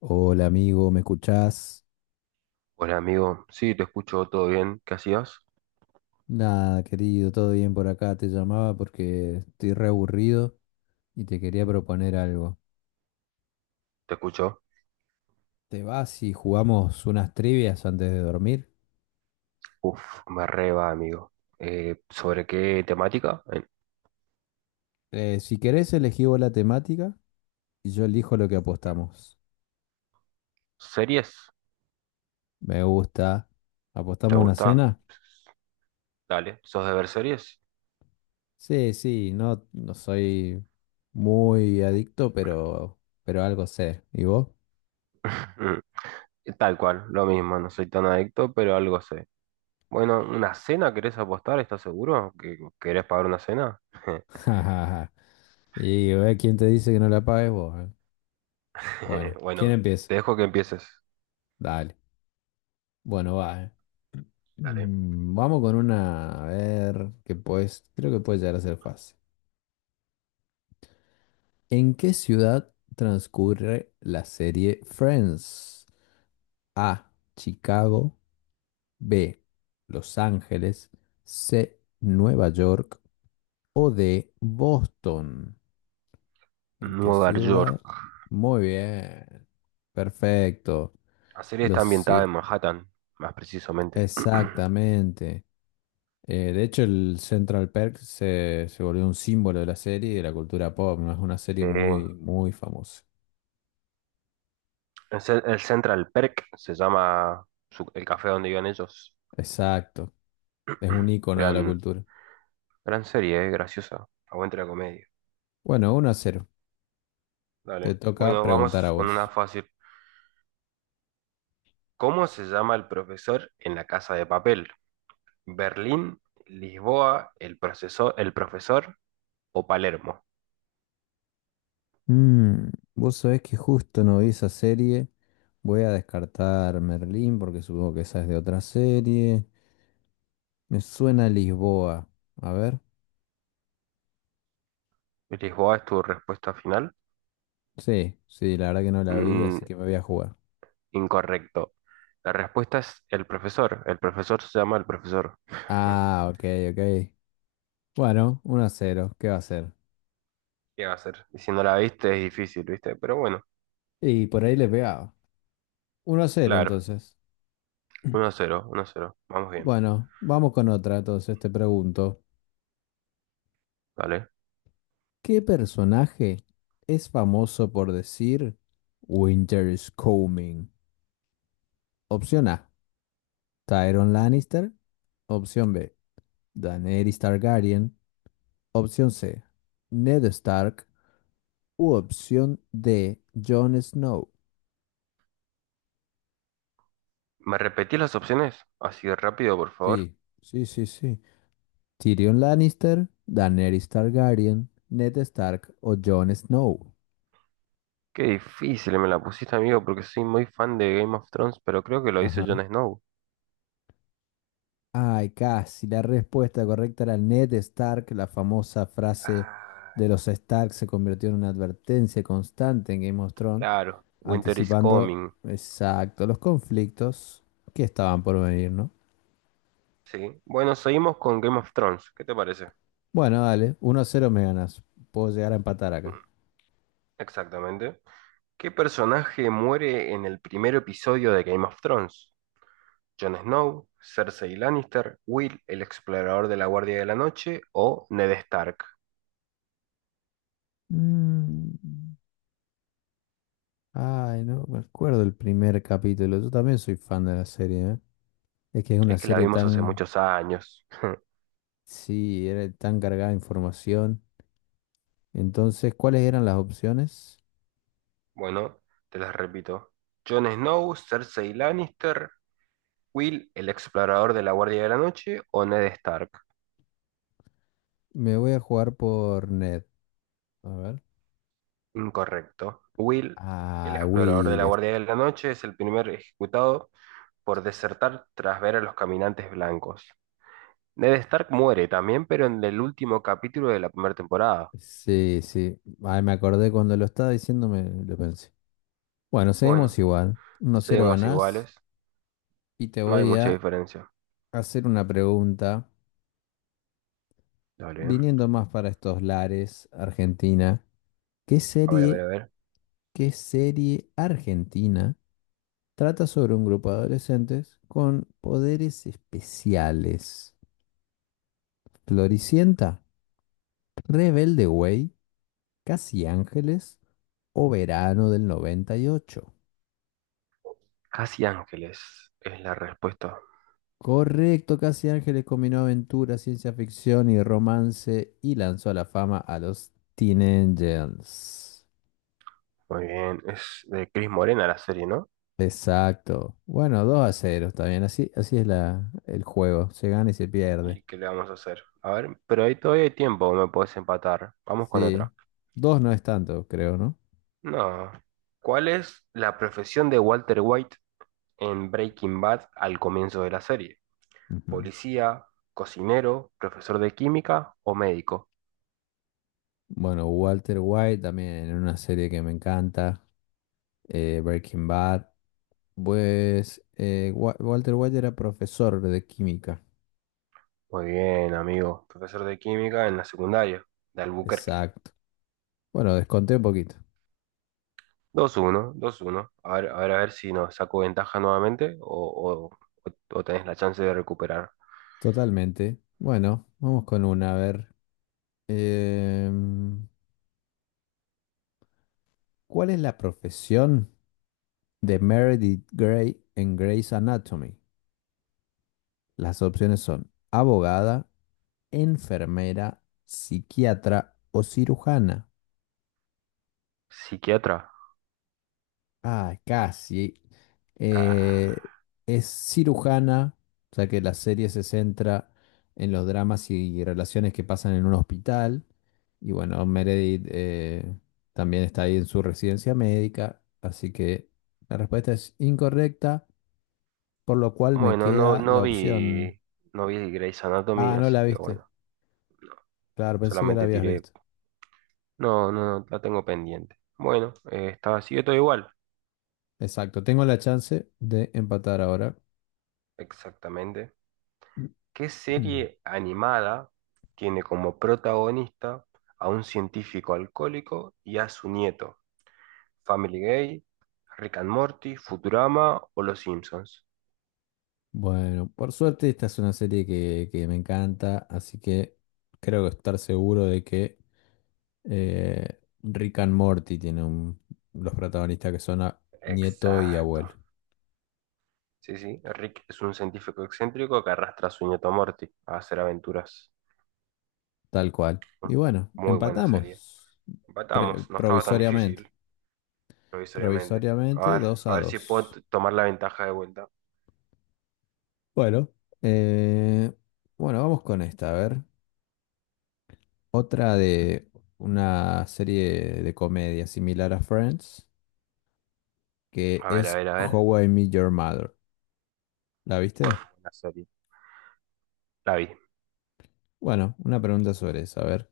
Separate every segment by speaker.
Speaker 1: Hola amigo, ¿me escuchás?
Speaker 2: Hola amigo, sí, te escucho, todo bien, ¿qué hacías?
Speaker 1: Nada, querido, todo bien por acá. Te llamaba porque estoy re aburrido y te quería proponer algo.
Speaker 2: ¿Te escucho?
Speaker 1: ¿Te vas y jugamos unas trivias antes de dormir?
Speaker 2: Uf, me reba amigo. ¿Sobre qué temática?
Speaker 1: Si querés, elegí vos la temática y yo elijo lo que apostamos.
Speaker 2: ¿Series?
Speaker 1: Me gusta.
Speaker 2: ¿Te
Speaker 1: ¿Apostamos una
Speaker 2: gusta?
Speaker 1: cena?
Speaker 2: Dale, ¿sos de ver series?
Speaker 1: Sí, sí, no, no soy muy adicto, pero algo sé. ¿Y vos?
Speaker 2: Mm, tal cual, lo mismo, no soy tan adicto, pero algo sé. Bueno, ¿una cena querés apostar? ¿Estás seguro? ¿Que querés pagar una cena?
Speaker 1: Y ¿quién te dice que no la pagues vos, eh? Bueno, ¿quién
Speaker 2: Bueno,
Speaker 1: empieza?
Speaker 2: te dejo que empieces.
Speaker 1: Dale. Bueno, va.
Speaker 2: Dale.
Speaker 1: Vamos con una, a ver, que pues, creo que puede llegar a ser fácil. ¿En qué ciudad transcurre la serie Friends? A, Chicago, B, Los Ángeles, C, Nueva York o D, Boston. ¿En qué
Speaker 2: Nueva York.
Speaker 1: ciudad? Muy bien. Perfecto.
Speaker 2: La serie está
Speaker 1: Los,
Speaker 2: ambientada en
Speaker 1: sí,
Speaker 2: Manhattan, más precisamente.
Speaker 1: exactamente. De hecho, el Central Perk se volvió un símbolo de la serie y de la cultura pop, ¿no? Es una
Speaker 2: Sí.
Speaker 1: serie muy, muy famosa.
Speaker 2: El Central Perk se llama el café donde iban ellos.
Speaker 1: Exacto, es un icono de la
Speaker 2: Gran,
Speaker 1: cultura.
Speaker 2: gran serie, graciosa. Aguante la comedia.
Speaker 1: Bueno, 1 a 0. Te
Speaker 2: Dale.
Speaker 1: toca
Speaker 2: Bueno,
Speaker 1: preguntar a
Speaker 2: vamos con una
Speaker 1: vos.
Speaker 2: fácil. ¿Cómo se llama el profesor en la casa de papel? ¿Berlín, Lisboa, el profesor o Palermo?
Speaker 1: Mm, vos sabés que justo no vi esa serie. Voy a descartar Merlín porque supongo que esa es de otra serie. Me suena Lisboa. A ver.
Speaker 2: ¿Lisboa es tu respuesta final?
Speaker 1: Sí, sí, la verdad que no la vi,
Speaker 2: Mm,
Speaker 1: así que me voy a jugar.
Speaker 2: incorrecto. La respuesta es el profesor. El profesor se llama el profesor.
Speaker 1: Ah, ok, ok. Bueno, uno a cero. ¿Qué va a hacer?
Speaker 2: ¿Qué va a hacer? Y si no la viste es difícil, ¿viste? Pero bueno,
Speaker 1: Y por ahí le pegaba. 1 a 0
Speaker 2: claro,
Speaker 1: entonces.
Speaker 2: uno a 0, 1 a 0. Vamos bien,
Speaker 1: Bueno, vamos con otra entonces, te pregunto.
Speaker 2: ¿vale?
Speaker 1: ¿Qué personaje es famoso por decir Winter is coming? Opción A, Tyrion Lannister. Opción B, Daenerys Targaryen. Opción C, Ned Stark. U opción D, Jon Snow.
Speaker 2: ¿Me repetís las opciones? Así de rápido, por favor.
Speaker 1: Sí, sí, sí, sí. Tyrion Lannister, Daenerys Targaryen, Ned Stark o Jon Snow.
Speaker 2: Qué difícil me la pusiste, amigo, porque soy muy fan de Game of Thrones, pero creo que lo hizo
Speaker 1: Ajá.
Speaker 2: Jon Snow.
Speaker 1: Ay, casi. La respuesta correcta era Ned Stark. La famosa frase
Speaker 2: Ah,
Speaker 1: de los Stark se convirtió en una advertencia constante en Game of Thrones,
Speaker 2: claro. Winter is
Speaker 1: anticipando
Speaker 2: coming.
Speaker 1: exacto los conflictos que estaban por venir, ¿no?
Speaker 2: Sí. Bueno, seguimos con Game of Thrones. ¿Qué te parece?
Speaker 1: Bueno, dale, 1 a 0 me ganas. Puedo llegar a empatar acá.
Speaker 2: Exactamente. ¿Qué personaje muere en el primer episodio de Game of Thrones? ¿Jon Snow, Cersei Lannister, Will, el explorador de la Guardia de la Noche o Ned Stark?
Speaker 1: Mm, Ay, no me acuerdo el primer capítulo. Yo también soy fan de la serie, ¿eh? Es que es una
Speaker 2: Es que la
Speaker 1: serie
Speaker 2: vimos hace
Speaker 1: tan,
Speaker 2: muchos años.
Speaker 1: sí, era tan cargada de información. Entonces, ¿cuáles eran las opciones?
Speaker 2: Bueno, te las repito. Jon Snow, Cersei Lannister, Will, el explorador de la Guardia de la Noche o Ned Stark.
Speaker 1: Me voy a jugar por Ned. A ver.
Speaker 2: Incorrecto. Will, el
Speaker 1: Ah,
Speaker 2: explorador de
Speaker 1: Will.
Speaker 2: la
Speaker 1: Es-
Speaker 2: Guardia de la Noche, es el primer ejecutado por desertar tras ver a los caminantes blancos. Ned Stark muere también, pero en el último capítulo de la primera temporada.
Speaker 1: Sí, sí. Ay, me acordé cuando lo estaba diciendo, me lo pensé. Bueno,
Speaker 2: Bueno,
Speaker 1: seguimos igual. 1 a 0
Speaker 2: seguimos
Speaker 1: ganás.
Speaker 2: iguales.
Speaker 1: Y te
Speaker 2: No hay
Speaker 1: voy
Speaker 2: mucha
Speaker 1: a
Speaker 2: diferencia.
Speaker 1: hacer una pregunta.
Speaker 2: Dale. ¿Eh?
Speaker 1: Viniendo más para estos lares, Argentina. ¿Qué
Speaker 2: A ver, a ver,
Speaker 1: serie,
Speaker 2: a ver.
Speaker 1: ¿qué serie argentina trata sobre un grupo de adolescentes con poderes especiales? ¿Floricienta? ¿Rebelde Way? ¿Casi Ángeles? O verano del 98.
Speaker 2: Casi Ángeles es la respuesta.
Speaker 1: Correcto, Casi Ángeles combinó aventura, ciencia ficción y romance y lanzó a la fama a los Teen Angels.
Speaker 2: Muy bien, es de Cris Morena la serie, ¿no?
Speaker 1: Exacto. Bueno, 2 a 0, está bien. Así, así es la, el juego. Se gana y se
Speaker 2: ¿Y
Speaker 1: pierde.
Speaker 2: qué le vamos a hacer? A ver, pero ahí todavía hay tiempo, me podés empatar. Vamos con
Speaker 1: Sí.
Speaker 2: otra.
Speaker 1: Dos no es tanto, creo, ¿no?
Speaker 2: No. ¿Cuál es la profesión de Walter White en Breaking Bad al comienzo de la serie?
Speaker 1: Ujú.
Speaker 2: ¿Policía, cocinero, profesor de química o médico?
Speaker 1: Bueno, Walter White también en una serie que me encanta, Breaking Bad. Pues Walter White era profesor de química.
Speaker 2: Muy bien, amigo. Profesor de química en la secundaria de Albuquerque.
Speaker 1: Exacto. Bueno, desconté un poquito.
Speaker 2: Dos uno, dos uno. A ver, a ver, a ver si nos saco ventaja nuevamente o o tenés la chance de recuperar.
Speaker 1: Totalmente. Bueno, vamos con una. A ver. Em, ¿Cuál es la profesión de Meredith Grey en Grey's Anatomy? Las opciones son abogada, enfermera, psiquiatra o cirujana.
Speaker 2: ¿Psiquiatra?
Speaker 1: Ah, casi. Eh,
Speaker 2: Ah.
Speaker 1: es cirujana, o sea que la serie se centra en los dramas y relaciones que pasan en un hospital. Y bueno, Meredith también está ahí en su residencia médica, así que la respuesta es incorrecta, por lo cual me
Speaker 2: Bueno,
Speaker 1: queda
Speaker 2: no
Speaker 1: la opción.
Speaker 2: vi, no vi Grey's
Speaker 1: Ah,
Speaker 2: Anatomy,
Speaker 1: no la
Speaker 2: así que
Speaker 1: viste.
Speaker 2: bueno,
Speaker 1: Claro, pensé que la
Speaker 2: solamente
Speaker 1: habías
Speaker 2: tiré.
Speaker 1: visto.
Speaker 2: No, no, no, la tengo pendiente. Bueno, estaba así, yo todo igual.
Speaker 1: Exacto, tengo la chance de empatar ahora.
Speaker 2: Exactamente. ¿Qué serie animada tiene como protagonista a un científico alcohólico y a su nieto? ¿Family Guy, Rick and Morty, Futurama o Los Simpsons?
Speaker 1: Bueno, por suerte esta es una serie que me encanta, así que creo que estar seguro de que Rick and Morty tiene un- los protagonistas que son a- nieto y
Speaker 2: Exacto.
Speaker 1: abuelo,
Speaker 2: Sí, sí, Rick es un científico excéntrico que arrastra a su nieto Morty a hacer aventuras.
Speaker 1: tal cual.
Speaker 2: Mm,
Speaker 1: Y bueno,
Speaker 2: muy buena serie.
Speaker 1: empatamos pre-
Speaker 2: Empatamos, no estaba tan
Speaker 1: provisoriamente,
Speaker 2: difícil, provisoriamente.
Speaker 1: provisoriamente 2
Speaker 2: A
Speaker 1: a
Speaker 2: ver si puedo
Speaker 1: 2.
Speaker 2: tomar la ventaja de vuelta.
Speaker 1: Bueno, eh, bueno, vamos con esta, a ver, otra de una serie de comedia similar a Friends, que
Speaker 2: A ver, a
Speaker 1: es
Speaker 2: ver, a ver.
Speaker 1: How I Met Your Mother. ¿La
Speaker 2: Bueno,
Speaker 1: viste?
Speaker 2: buena serie. La vi.
Speaker 1: Bueno, una pregunta sobre eso. A ver,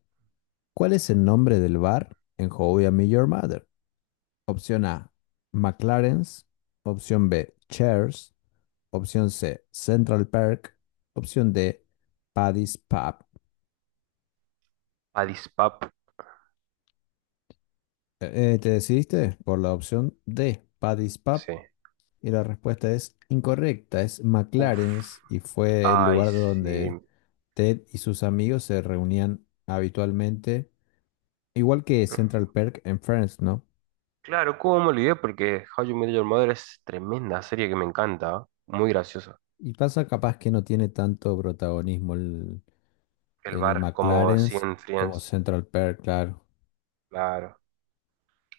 Speaker 1: ¿cuál es el nombre del bar en How I Met Your Mother? Opción A, McLaren's. Opción B, Cheers. Opción C, Central Park. Opción D, Paddy's Pub.
Speaker 2: Addis Pap,
Speaker 1: ¿Te decidiste por la opción D, Paddy's Pub?
Speaker 2: sí.
Speaker 1: Y la respuesta es incorrecta, es
Speaker 2: Uf.
Speaker 1: McLaren's y fue el
Speaker 2: Ay,
Speaker 1: lugar
Speaker 2: sí.
Speaker 1: donde Ted y sus amigos se reunían habitualmente, igual que Central Park en Friends, ¿no?
Speaker 2: Claro, ¿cómo me olvidé? Porque How You Met Your Mother es tremenda serie que me encanta. Muy graciosa.
Speaker 1: Y pasa capaz que no tiene tanto protagonismo
Speaker 2: El
Speaker 1: el
Speaker 2: bar, como
Speaker 1: McLaren
Speaker 2: sí en
Speaker 1: como
Speaker 2: Friends.
Speaker 1: Central Perk, claro.
Speaker 2: Claro.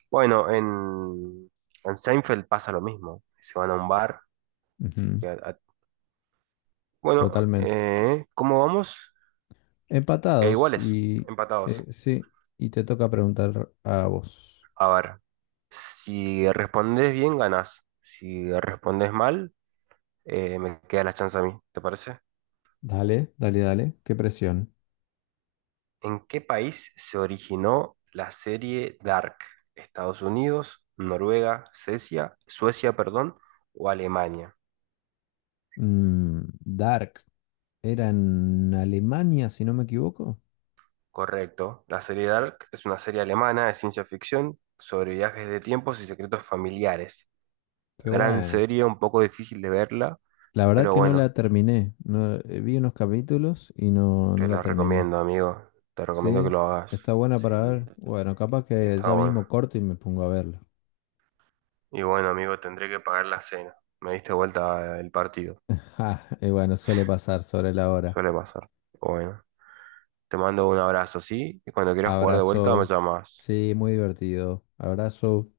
Speaker 2: Bueno, en Seinfeld pasa lo mismo. Se van a un bar.
Speaker 1: Ujú,
Speaker 2: Y bueno,
Speaker 1: totalmente.
Speaker 2: ¿cómo vamos?
Speaker 1: Empatados
Speaker 2: Iguales,
Speaker 1: y
Speaker 2: empatados.
Speaker 1: sí, y te toca preguntar a vos.
Speaker 2: A ver, si respondes bien, ganás. Si respondes mal, me queda la chance a mí, ¿te parece?
Speaker 1: Dale, dale, dale. Qué presión.
Speaker 2: ¿En qué país se originó la serie Dark? ¿Estados Unidos, Noruega, Suecia, Suecia, perdón, o Alemania?
Speaker 1: Dark era en Alemania, si no me equivoco.
Speaker 2: Correcto. La serie Dark es una serie alemana de ciencia ficción sobre viajes de tiempos y secretos familiares.
Speaker 1: Qué
Speaker 2: Gran
Speaker 1: bueno.
Speaker 2: serie, un poco difícil de verla,
Speaker 1: La verdad
Speaker 2: pero
Speaker 1: que no
Speaker 2: bueno,
Speaker 1: la terminé. No, vi unos capítulos y no, no
Speaker 2: te
Speaker 1: la
Speaker 2: la
Speaker 1: terminé.
Speaker 2: recomiendo, amigo. Te recomiendo que
Speaker 1: Sí,
Speaker 2: lo hagas.
Speaker 1: está buena para
Speaker 2: Sí,
Speaker 1: ver. Bueno, capaz que
Speaker 2: está
Speaker 1: ya
Speaker 2: bueno.
Speaker 1: mismo corto y me pongo a verlo.
Speaker 2: Y bueno, amigo, tendré que pagar la cena. Me diste vuelta el partido.
Speaker 1: Ja, y bueno, suele pasar sobre la hora.
Speaker 2: Suele pasar. Bueno, te mando un abrazo, ¿sí? Y cuando quieras jugar de vuelta, me
Speaker 1: Abrazo.
Speaker 2: llamas.
Speaker 1: Sí, muy divertido. Abrazo.